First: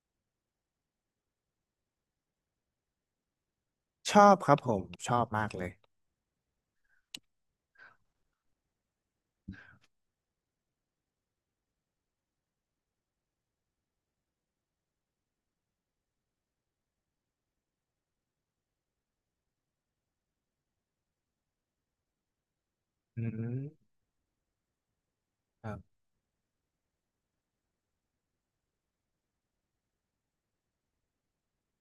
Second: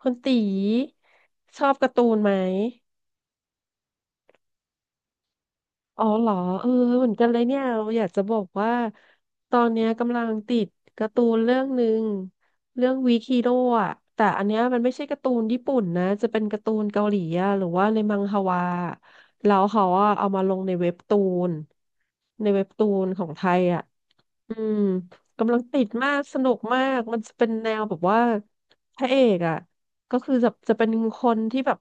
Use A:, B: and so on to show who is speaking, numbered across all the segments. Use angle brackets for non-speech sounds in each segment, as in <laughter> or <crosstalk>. A: คุณตีชอบการ์ตูนไหม?
B: ชอบครับผมชอบมากเลย
A: อ๋อเหรอ? เออเหมือนกันเลยเนี่ยเราอยากจะบอกว่าตอนเนี้ยกำลังติดการ์ตูนเรื่องหนึ่งเรื่องวีคีโร่อะแต่อันเนี้ยมันไม่ใช่การ์ตูนญี่ปุ่นนะจะเป็นการ์ตูนเกาหลีอะหรือว่าในมังฮวาแล้วเขาอะเอามาลงในเว็บตูนในเว็บตูนข
B: อื
A: องไทย
B: ม
A: อะ อืมกำลัง
B: ครั
A: ติด
B: บ
A: มากสนุกมากมันจะเป็นแนวแบบว่าพระเอกอ่ะก็คือจะเป็นคนที่แบบ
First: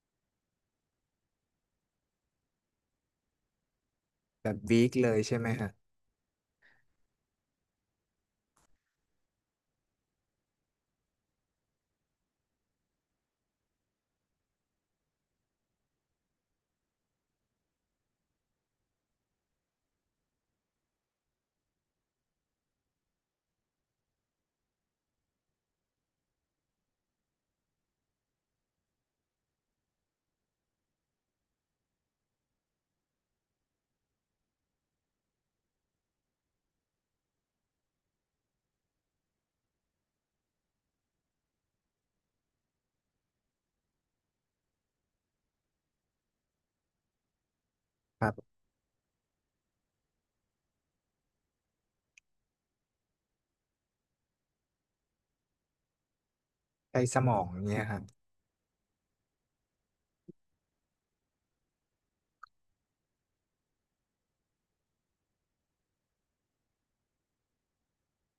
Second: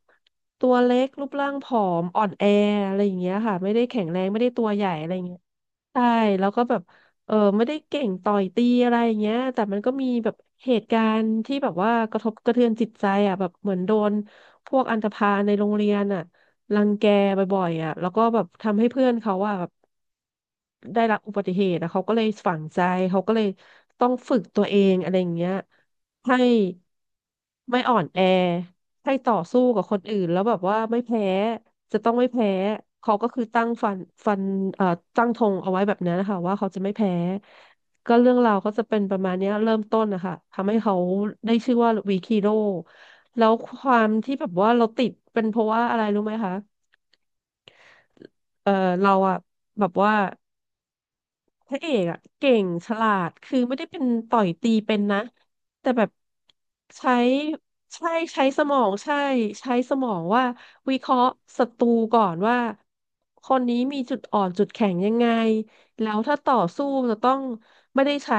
A: ตัวเล็กรูปร่างผอมอ่อนแออะไรอย่างเงี้ยค่ะไม่ได้แข็งแรงไม่
B: แบ
A: ได้
B: บ
A: ตัว
B: วี
A: ใหญ่
B: ค
A: อะ
B: เล
A: ไรอ
B: ย
A: ย่าง
B: ใช่
A: เงี้ย
B: ไหมฮะ
A: ใช่แล้วก็แบบเออไม่ได้เก่งต่อยตีอะไรอย่างเงี้ยแต่มันก็มีแบบเหตุการณ์ที่แบบว่ากระทบกระเทือนจิตใจอ่ะแบบเหมือนโดนพวกอันธพาลในโรงเรียนอ่ะรังแกบ่อยๆอ่ะแล้วก็แบบทำให้เพื่อนเขาอ่ะแบบ ได้รับอุบัติเหตุแล้วเขาก็เลยฝังใจเขาก็เลยต้องฝึกตัวเองอะไรอย่างเงี้ยให้ไม่อ่อนแอให้ต่อสู้กับคนอื่นแล้วแบบว่าไม่แพ้จะต้องไม่แพ้เขาก็คือตั้งฟันฟันเอ่อตั้งธงเอาไว้แบบนั้นนะคะว่าเขาจะไม่แพ้ก็เรื่องราวก็จะเป็นประมาณเนี้ยเริ่มต้นนะคะทำให้เขาได้ชื่อว่าวีคีโร่แล้วความที่แบบว่าเราติดเป็นเพราะว่าอะไรรู้ไหมคะ?
B: ครับ
A: เออเราอะแบบว่า พระเอกอะเก่งฉลาดคือไม่ได้เป็นต่อยตีเป็นนะแต่แบบ
B: ใช้
A: ใช้
B: สมองเนี่ยฮะ
A: ใช่ใช้สมองใช่ใช้สมองว่าวิเคราะห์ศัตรูก่อนว่าคนนี้มีจุดอ่อนจุดแข็งยังไง แล้วถ้าต่อสู้จะต้องไม่ได้ใช้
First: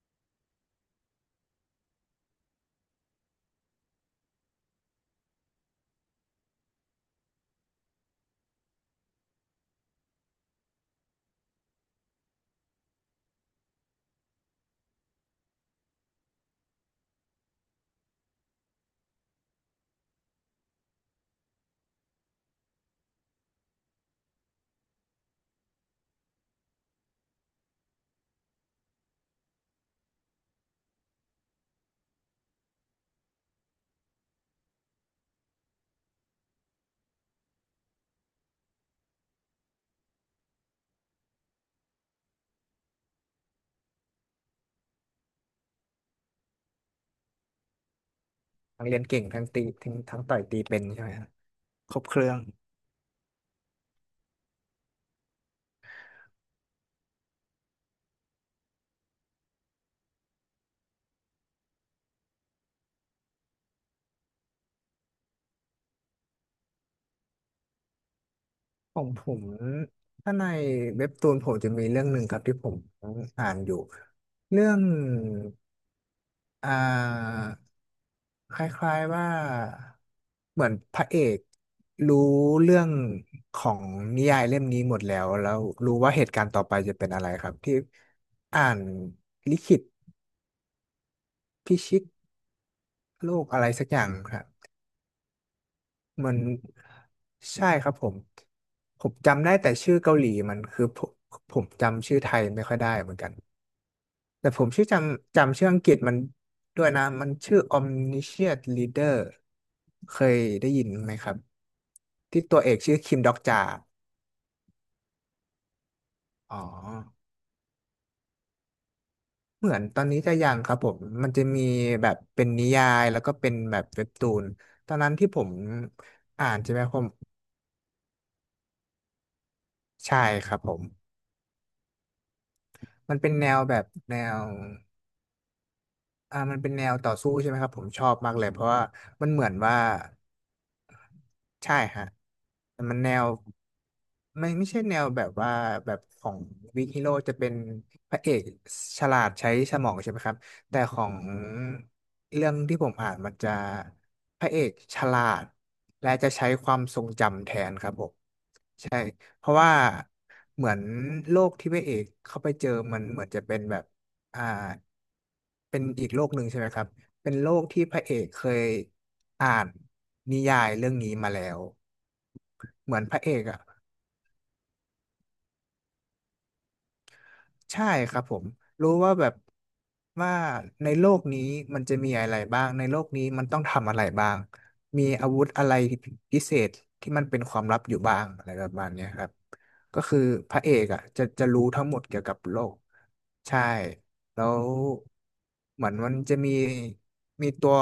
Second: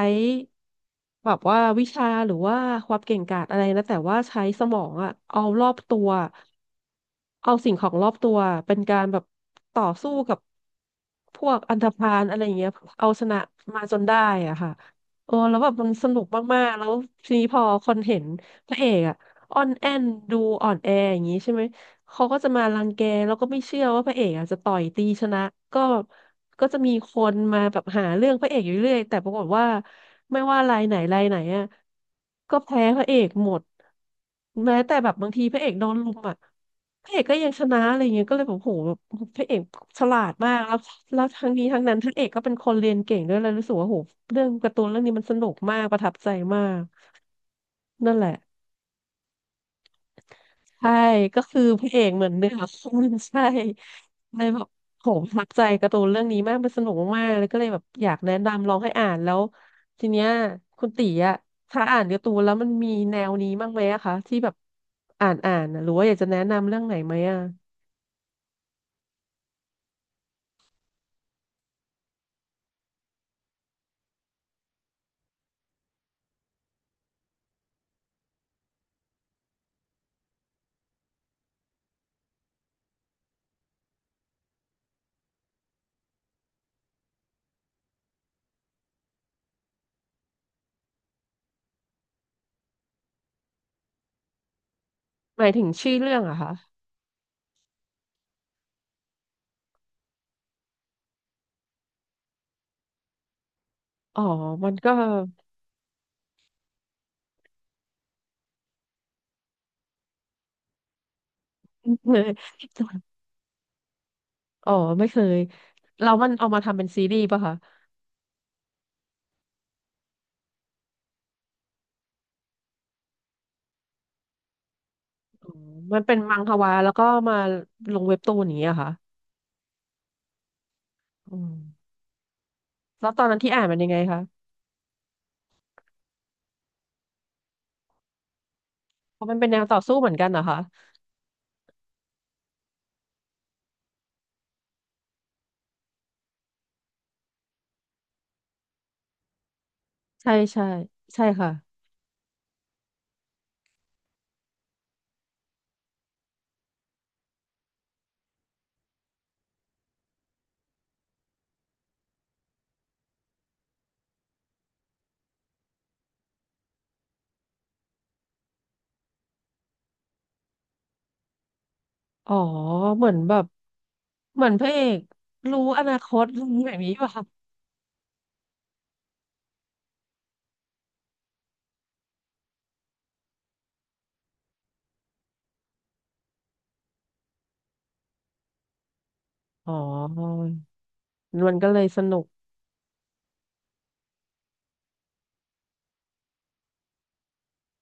A: แบบว่าวิชาหรือว่าความเก่งกาจอะไรนะแต่ว่าใช้สมองอะเอารอบตัวเอาสิ่งของรอบตัวเป็นการแบบต่อสู้กับพวกอันธพาลอะไรอย่างเงี้ยเอาชนะมาจนได้อ่ะค่ะโอ้แล้วแบบมันสนุกมากๆแล้วทีนี้พอคนเห็นพระเอกอะอ่อนแอนดูอ่อนแออย่างงี้ใช่ไหม เขาก็จะมารังแกแล้วก็ไม่เชื่อว่าพระเอกอ่ะจะต่อยตีชนะก็ก็จะมีคนมาแบบหาเรื่องพระเอกอยู่เรื่อยแต่ปรากฏว่าไม่ว่ารายไหนรายไหนอ่ะก็แพ้พระเอกหมดแม้แต่แบบบางทีพระเอกโดนลุมอ่ะพระเอกก็ยังชนะอะไรเงี้ยก็เลยแบบโหแบบพระเอกฉลาดมากแล้วทั้งนี้ทั้งนั้นพระเอกก็เป็นคนเรียนเก่งด้วยเลยรู้สึกว่าโหเรื่องการ์ตูนเรื่องนี้มันสนุกมากประทับใจมากนั่นแหละ
B: ทั้งเรียนเก่งทั้งตีทั้งต่อยตีเป็น
A: ใช่
B: ใช่ไหมฮะ
A: ก็คือพระ
B: คร
A: เอ
B: บ
A: ก
B: เค
A: เหมือ
B: รื่
A: น
B: อง
A: เหนือคนใช่เลยแบบโหประทับใจการ์ตูนเรื่องนี้มากมันสนุกมากๆเลยก็เลยแบบอยากแนะนำลองให้อ่านแล้วทีเนี้ยคุณตีอะถ้าอ่านการ์ตูนแล้วมันมีแนวนี้บ้างไหมอะคะที่แบบอ่านอ่านนะหรือว่าอยากจะแนะนำเรื่องไหนไหมอะ?
B: ของผมถ้าในเว็บตูนผมจะมีเรื่องหนึ่งครับที่ผมอ่านอยู่เรื่องอ่าคล้ายๆว่าเหมือนพระเอกรู้เรื่องของนิยายเล่มนี้หมดแล้วรู้ว่าเหตุการณ์ต่อไปจะเป็นอะไรครับที่อ่านลิขิตพิชิตโลกอะไรสักอย่างครับ
A: หมายถึงชื่อเรื่อง
B: เหมือ
A: อะ
B: น
A: คะ?
B: ใช่ครับผมจำได้แต่ชื่อเกาหลีมันคือผมจำชื่อไทยไม่ค่อยได้เหมือนกัน
A: อ๋อ
B: แต่ผ
A: มั
B: ม
A: น
B: ชื่อ
A: ก็
B: จำชื่ออังกฤษมันด้วยนะมันชื่อ Omniscient Leader เคยได้ยินไหมครับที่ตัวเอกชื่อ
A: <laughs>
B: คิมด็อกจา
A: อ๋อไม่เคยแล้วมัน <laughs> เอา
B: อ๋อ
A: มาทำเป็นซีรีส์ป่ะคะ?
B: เหมือนตอนนี้จะยังครับผมมันจะมีแบบเป็นนิยายแล้วก็เป็นแบบเว็บตูนตอนนั้นที่ผ
A: อ๋อ
B: ม
A: มันเป็นมัง
B: อ่า
A: ฮ
B: น
A: วา
B: ใช่ไหม
A: แล้ว
B: ผ
A: ก็
B: ม
A: มาลงเว็บตูนอย่างเงี้ยเหรอค่ะ?
B: ใช่ครับผม
A: อืม แล้ว
B: มัน
A: ตอน
B: เป็น
A: นั้น
B: แน
A: ที่
B: ว
A: อ่าน
B: แบ
A: มัน
B: บ
A: ยังไง
B: แน
A: คะ?
B: ว มันเป็นแนวต่อสู้ใช่ไหมครับผมชอบมากเลยเพราะว่า
A: เพ
B: มั
A: ราะ
B: น
A: มัน
B: เหมื
A: เป็น
B: อน
A: แนว
B: ว่า
A: ต่อสู้เหมือนกันเหรอคะ?
B: ใช่ฮะแต่มันแนวไม่ใช่แนวแบบว่าแบบของวิกฮีโร่จะเป็นพระเอกฉลาดใช้สมองใช่ไหมค
A: ใช่
B: รับ
A: ใช่
B: แต่ของ
A: ใช่ค่ะ
B: เรื่องที่ผมอ่านมันจะพระเอกฉลาดและจะใช้ความทรงจำแทนครับผม ใช่เพราะว่าเหมือนโลกที่พระเอกเข้าไปเจอมันเหมือนจะเป็นแบบอ่าเป็นอีกโลกหนึ่งใช่ไหมครับเป็นโลกที่พระเอกเคยอ่านนิยายเรื่องนี้มาแล้ว
A: อ๋อ
B: เหมือ
A: เห
B: น
A: มือ
B: พ
A: น
B: ระเอ
A: แบ
B: ก
A: บ
B: อ่ะ
A: เหมือนพระเอกรู้อนาคตอะไรแบบนี้ป่ะคะ?
B: ใช่ครับผมรู้ว่าแบบว่าในโลกนี้มันจะมีอะไรบ้างในโลกนี้มันต้องทำอะไรบ้างมีอาวุธอะไรพิเศษที่มันเป็นความลับอยู่บ้างอะไรประมาณเนี้ยครับ
A: อ๋อ
B: ก็คือพระเอกอ่ะจะ
A: มัน
B: รู้
A: ก็เล
B: ทั้
A: ย
B: งหม
A: ส
B: ด
A: นุ
B: เกี่ย
A: ก
B: วกับโลกใช่แล้วเหมือนมันจะมีตัว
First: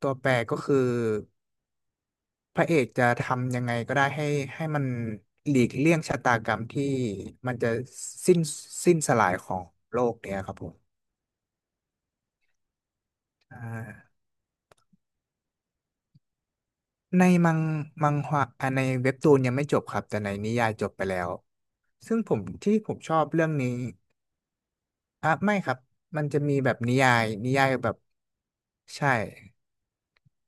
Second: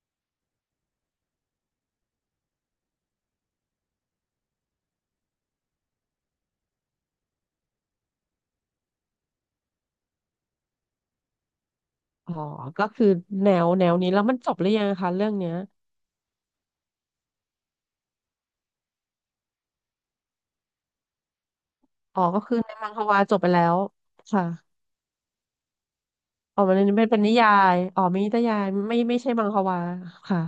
B: ตัวแปรก็คือ พระเอกจะทำยังไงก็ได้ให้มันหลีกเลี่ยงชะตากรรมที่มันจะสิ้นสิ้นสลายของโลกเนี่ยครับผม
A: อ๋อก็คือแน
B: อ่
A: วแนวนี้
B: า
A: แล้วมันจบหรือยังคะเรื่องเนี้ย?
B: ในมังฮวาในเว็บตูนยังไม่จบครับแต่ในนิยายจบไปแล้วซึ่
A: อ๋
B: ง
A: อ
B: ผ
A: ก็
B: ม
A: คือใน
B: ที่
A: มั
B: ผ
A: ง
B: ม
A: ฮ
B: ชอ
A: วา
B: บ
A: จบ
B: เรื่
A: ไป
B: อง
A: แล้
B: นี้
A: วค่ะ
B: อ่ะไม่ครับมันจะมี
A: อ๋อ
B: แบ
A: มัน
B: บ
A: เ
B: นิ
A: ป็น
B: ยา
A: เป็น
B: ย
A: นิยา
B: นิยาย
A: ย
B: แบบ
A: อ๋อมีนิยายไม่
B: ใช่
A: ไม่ใช่มังฮวาค่ะ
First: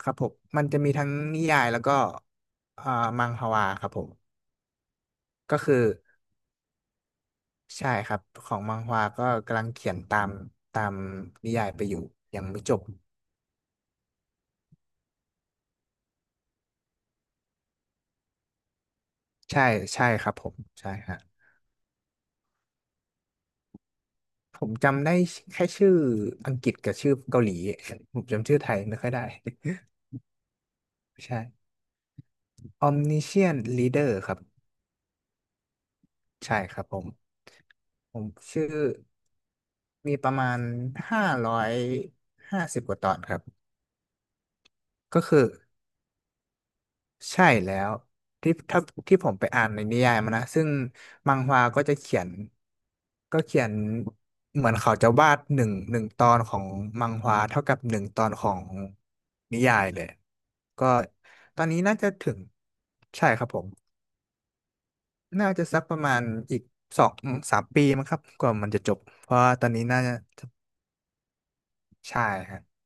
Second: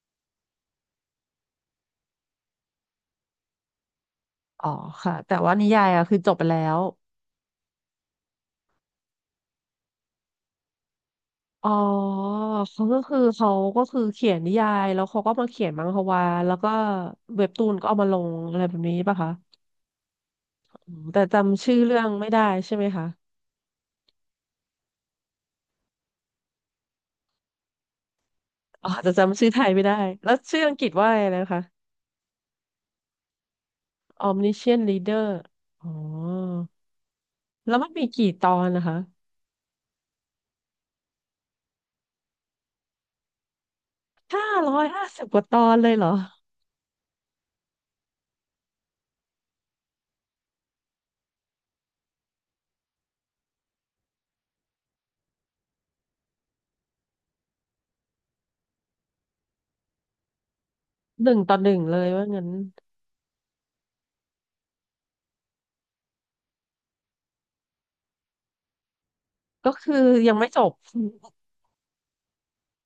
B: ครับผมมันจะมีทั้งนิยายแล้วก็อ่ามังฮวาครับผม
A: อ๋อค่ะแต่ว่า
B: ก็
A: นิ
B: คือ
A: ยายอะคือจบไปแล้ว
B: ใช่ครับของมังฮวาก็กำลังเขียนตามนิยา
A: อ๋
B: ย
A: อ
B: ไปอยู่ยังไม่จบ
A: เขาก็คือเขียนนิยายแล้วเขาก็มาเขียนมังฮวาแล้วก็เว็บตูนก็เอามาลงอะไรแบบนี้ป่ะคะ?
B: ใช่ใช่ครับผมใช่
A: อืม
B: ฮะ
A: แต่จำชื่อเรื่องไม่ได้ใช่ไหมคะ?
B: ผมจำได้แค่ชื่ออังกฤษกับชื่อเกาหลีผมจำชื่อไทย
A: อ๋อ
B: ไม่ค่อ
A: จะ
B: ยได้
A: จำชื่อไทยไม่ได้แล้วชื่ออังกฤษว่าอะ
B: <laughs>
A: ไร
B: ใช่
A: นะคะ?
B: Omniscient Reader ครับ
A: Omniscient Reader อ๋อ
B: ใช่ครับผม
A: แล้วมันมี
B: ผ
A: กี่
B: ม
A: ตอ
B: ชื่
A: น
B: อ
A: นะคะ?
B: มีประมาณ550กว่าตอนครับ
A: ห้าร้อยห้า
B: ก็
A: สิบก
B: คือ
A: ว่าตอนเลยเหรอ?
B: ใช่แล้วที่ถ้าที่ผมไปอ่านในนิยายมานะซึ่งมังฮวาก็จะเขียนเหมือนเขาจะวาดหนึ่งตอนของมังฮวาเท่ากับหนึ่งตอนของนิยายเลยก็
A: หนึ่งต่อ
B: ตอ
A: ห
B: น
A: นึ่
B: นี้
A: งเล
B: น่า
A: ย
B: จะ
A: ว่า
B: ถึง
A: งั้น
B: ใช่ครับผมน่าจะสักประมาณอีกสองสามปีมั้งครับกว่ามันจะจบเพราะว่าตอ
A: ก็
B: นนี้
A: คือ
B: น่าจะ
A: ยังไม่จบ <laughs>
B: ใช่ครับ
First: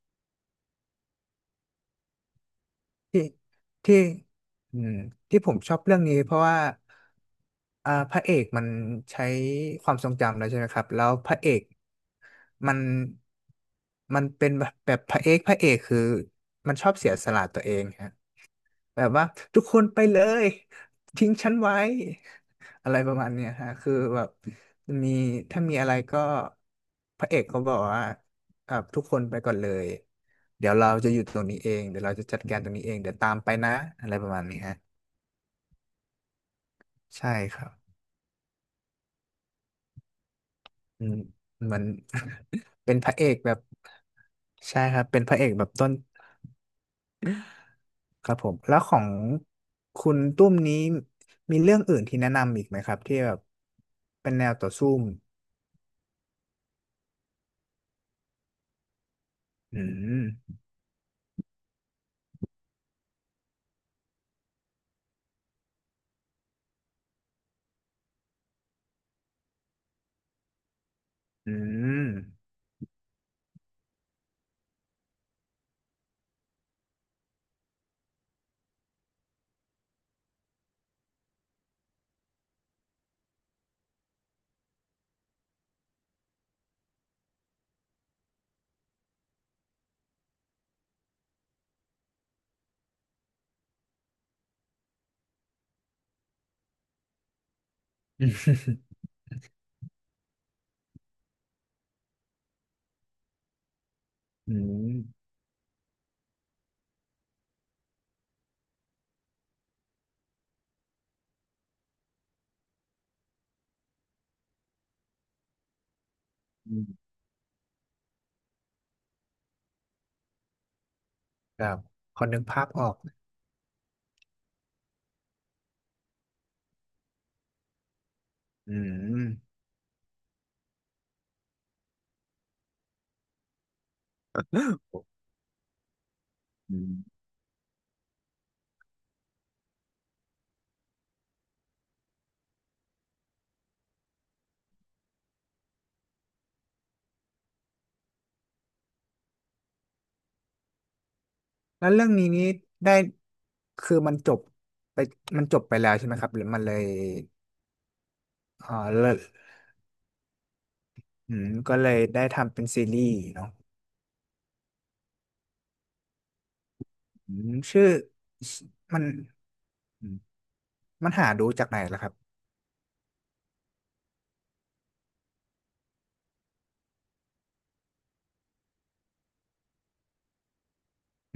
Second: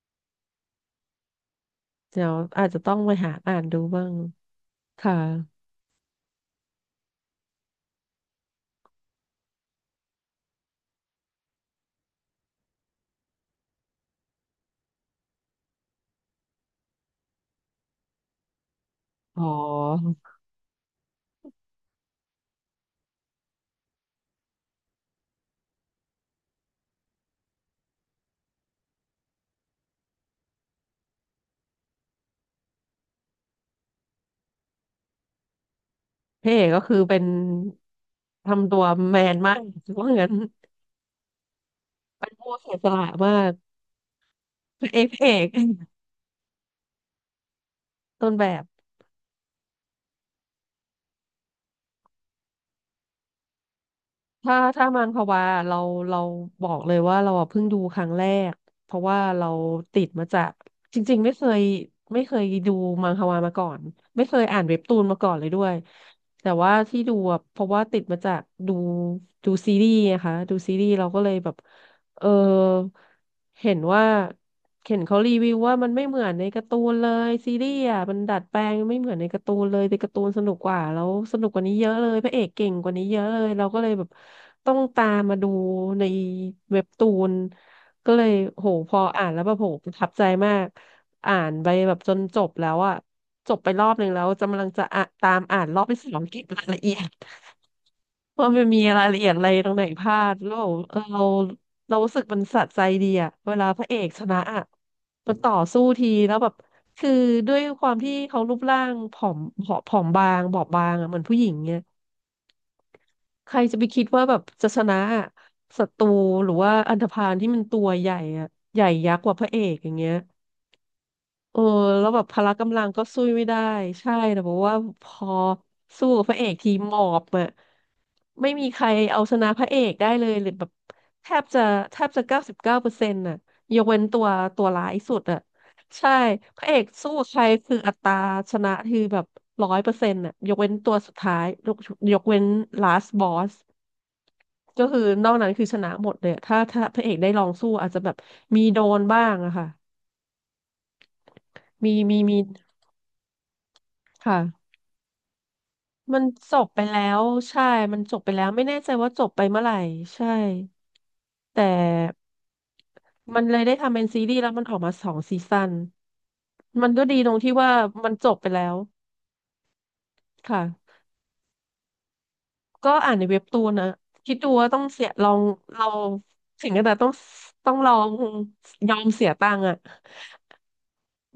A: เดี๋ยวอาจจะต้องไป
B: ที่
A: หาอ่านดู
B: ที่
A: บ้าง
B: อืม
A: ค่ะ
B: ที่ผมชอบเรื่องนี้เพราะว่าพระเอกมันใช้ความทรงจำแล้วใช่ไหมครับแล้วพระเอกมันมันเป็นแบบพระเอกคือมันชอบเสียสละตัวเองฮะ แบบว่า
A: อ๋อ
B: ทุกคนไปเลยทิ้งฉันไว้อะไรประมาณเนี้ยฮะคือแบบมีถ้ามีอะไรก็พระเอกเขาบอกว่าอ่ะทุกคนไปก่อนเลยเดี๋ยวเราจะอยู่ตรงนี้เองเดี๋ยวเราจะจัดการตรงนี้เองเดี๋ยวตามไปนะอะไรประมาณนี้ฮะ
A: พี่เอกก็คือเป็น
B: ใช่ครับ
A: ทำตัวแมนมากถือว่างั้น
B: อืมเหมือน
A: เป็นผู้เสีย
B: <laughs>
A: ส
B: เป็น
A: ละ
B: พระเอ
A: มา
B: กแบ
A: ก
B: บใช่
A: พระ
B: ค
A: เอ
B: รับ
A: กพ
B: เป็น
A: ระเอ
B: พระเอ
A: ก
B: กแบบต้น
A: ต้
B: ค
A: น
B: รับ
A: แบ
B: ผม
A: บ
B: แล้วของคุณตุ้มนี้มีเรื่องอื่นที่แนะนำอีกไหมครับที่แบบเป็นแนว
A: ถ้า
B: ต่อ
A: ถ้า
B: สู้
A: มังควาเราเราบอกเลยว่าเราอะเพิ่งดูครั้งแรกเพราะว่าเรา
B: อื
A: ติดมาจาก
B: ม
A: จริงๆไม่เคยดูมังความาก่อนไม่เคยอ่านเว็บตูนมาก่อนเลยด้วยแต่ว่าที่ดูอะเพราะว่าติดมาจากดูดูซีรีส์นะคะดูซีรีส์เราก็เลยแบ
B: อื
A: บ
B: ม
A: เออเห็นว่าเห็นเขารีวิวว่ามันไม่เหมือนในการ์ตูนเลยซีรีส์อ่ะมันดัดแปลงไม่เหมือนในการ์ตูนเลยในการ์ตูนสนุกกว่าแล้วสนุกกว่านี้เยอะเลยพระเอกเก่งกว่านี้เยอะเลยเราก็เลยแบบต้องตามมาดูในเว็บตูนก็เลยโหพออ่านแล้วแบบโหประทับใจมากอ่านไปแบบจนจบแล้วอ่ะจบไปรอบหนึ่งแล้วกำลังจะอ่ะตามอ่านรอบที่สองเก็บรายละเอียด
B: อื
A: <laughs> ว่ามันมี
B: ม
A: รายละเอียดอะไรตรงไหนพลาดแล้วเรา เรารู้สึกมันสะใจดีอะเวลาพระเอกชนะ
B: อื
A: อะ
B: ม
A: มันต่อสู้ทีแล้วแบบคือด้วยความที่เขารูปร่างผอมบางบอบบางอะเหมือนผู้หญิงเนี่ยใครจะไปคิดว่าแบบจะชนะอะศัตรูหรือว่า
B: อื
A: อันธ
B: ม
A: พาลที่มันตัวใหญ่อะใหญ่ยักษ์กว่าพระเอกอย่างเงี้ย เอ
B: ค
A: อ
B: รับ
A: แล้ว
B: พ
A: แบ
B: อ
A: บพ
B: นึก
A: ละ
B: ภาพ
A: กำลั
B: อ
A: ง
B: อก
A: ก็สู้ไม่ได้ใช่แต่บอกว่าพอสู้กับพระเอกทีหมอบอะไม่มี
B: อื
A: ใครเอาชนะ
B: ม
A: พระเอกได้เลยหรือแบบแทบจะแทบจะ99%น่ะยกเว้นตัวร้ายสุดอะใช่พระเอ
B: อื
A: กสู้
B: ม
A: ใครคืออัตราชนะคือแบบ100%น่ะยกเว้นตัวสุดท้ายยกเว้น last boss ก็คือนอกนั้นคือชนะหมดเลยอะถ้าพระเอกได้ลองสู้อาจจะแบบมีโดนบ้างอะค่ะ
B: แล้ว
A: มี
B: เรื่อง
A: มี
B: นี้
A: มี
B: นี้ได้คือมันจบ
A: ค่ะ
B: ไปมันจบไปแล้วใช่ไหม
A: มัน
B: ครับหรือ
A: จ
B: มัน
A: บ
B: เล
A: ไป
B: ย
A: แล้วใช่มันจบไปแล้วไม่
B: เอ่อ
A: แน่ใจว่า
B: เลิก
A: จบไปเมื่อไหร่ใช่แต่
B: ก็เลยได้ทำเป็นซีรีส์
A: มัน
B: เนาะ
A: เลยได้ทำเป็นซีรีส์แล้วมันออกมาสองซีซั่นมันก็ดีตรงที่ว่า
B: ชื่อ
A: มันจบไปแล้ว
B: มันอืม
A: ค่ะ
B: มันหาดูจากไหนล่ะครับ
A: ก็อ่านในเว็บตูนนะคิดดูว่าต้องเสียลองเราถึงขนาดต้องลองยอมเสียตังค์อะ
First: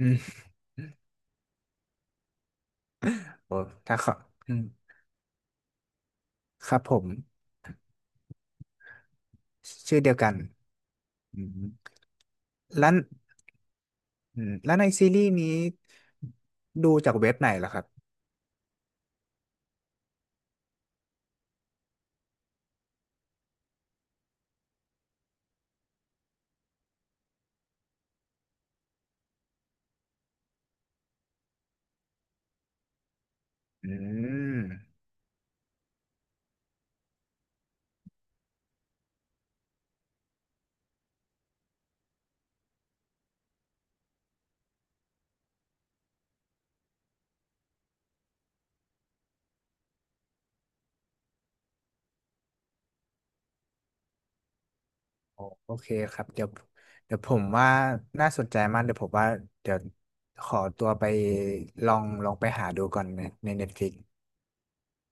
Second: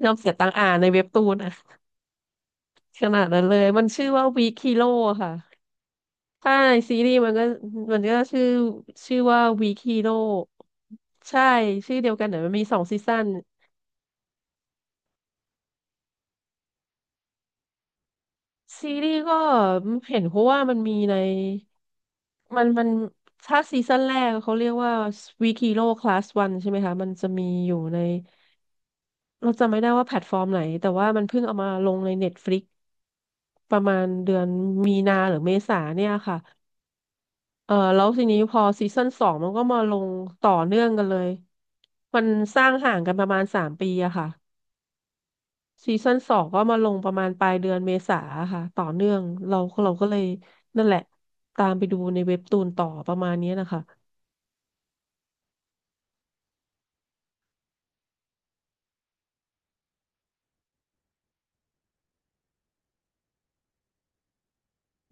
B: อื
A: ยอมเสีย
B: ม
A: ตังค์อ่านในเว็บตูนอะขนาดนั้น
B: โอ้
A: เลยมัน
B: ถ้า
A: ชื่อ
B: เขา
A: ว่าวี
B: อืม
A: คิโ o ค่ะ ใช่
B: ครับผ
A: ซี
B: ม
A: รีส์มันก็มันก็ชื่อชื่อว่าวีค h
B: ชื่อ
A: โ r
B: เดีย
A: o
B: วกันอื
A: ใช่
B: ม
A: ชื่อเดียวกันแต่มันมีสอง
B: แล้ว
A: ซีซั่น
B: แล้วในซีรีส์นี้ดูจากเว็บไหนล่ะครับ
A: ซีรีส์ก็เห็นเพราะว่ามันมีในมันถ้าซีซั่นแรกเขาเรียกว่าวีค h โ r o คลาส s ันงใช่ไหมคะมันจะมีอยู่ในเราจำไม่ได้ว่าแพลตฟอร์มไหนแต่ว่ามันเพิ่งเอามาลงใน Netflix ประ
B: อื
A: มาณเดือนมี
B: ม
A: นาหรือเมษาเนี่ยค่ะ เออแล้วทีนี้พอซีซั่นสองมันก็มาลงต่อเนื่องกันเลยมันสร้างห่างกันประมาณ3 ปีอะค่ะซีซั่นสองก็มาลงประมาณปลายเดือนเมษาค่ะต่อเนื่องเราเราก็เลยนั่นแหละตามไปดูในเว็บตูนต่อประมาณนี้นะคะ
B: โอโอเคครับเดี๋ยวผมว่าน่าสนใจมากเดี๋ยวผมว่าเดี๋ยวขอตัวไปลองไปหาดูก่อนใน Netflix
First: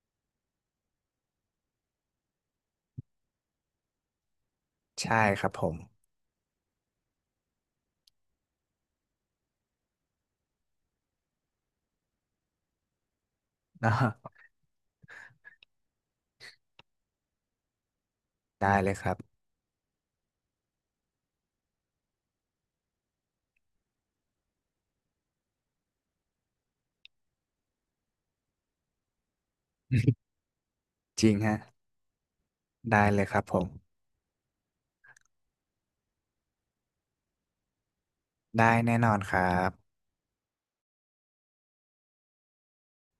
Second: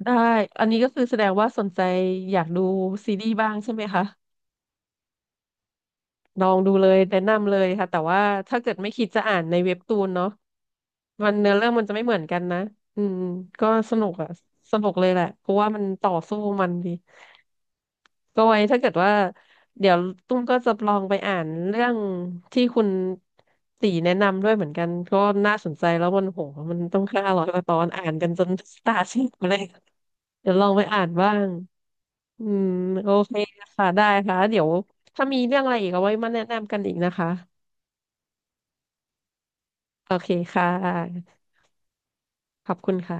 A: ได้อันนี้ก็คือแสดงว่าสนใจอยากดูซีรีส์บ้างใช่ไหมคะ
B: ใช่ครับผม
A: ลองดูเลยแนะนำเลยค่ะแต่ว่าถ้าเกิดไม่คิดจะอ่านในเว็บตูนเนาะ มันเนื้อเรื่องมันจะไม่เหมือนกันนะอืมก็
B: <laughs> น
A: สนุกอะ
B: ะ
A: สนุกเลยแหละเพราะว่ามันต่อสู้มันดีก็ไว้
B: ได้
A: ถ้าเกิ
B: เล
A: ด
B: ยค
A: ว่า
B: รับ
A: เดี๋ยวตุ้มก็จะลองไปอ่านเรื่องที่คุณตีแนะนำด้วยเหมือนกันก็น่าสนใจแล้วมันโหมันต้อง500 กว่าตอนอ่านกันจน <laughs> ตาซีดมาเลย
B: <laughs>
A: เดี๋ยวลองไปอ่าน
B: จ
A: บ้า
B: ริง
A: ง
B: ฮะ
A: อืม
B: ได้
A: โอ
B: เลย
A: เค
B: ครับผม
A: ค่ะได้ค่ะเดี๋ยวถ้ามีเรื่องอะไรอีกเอาไว้มาแนะนำกันอีกนะคะ
B: ได้แน่นอนครับ
A: โอเคค่ะขอบคุณค่ะ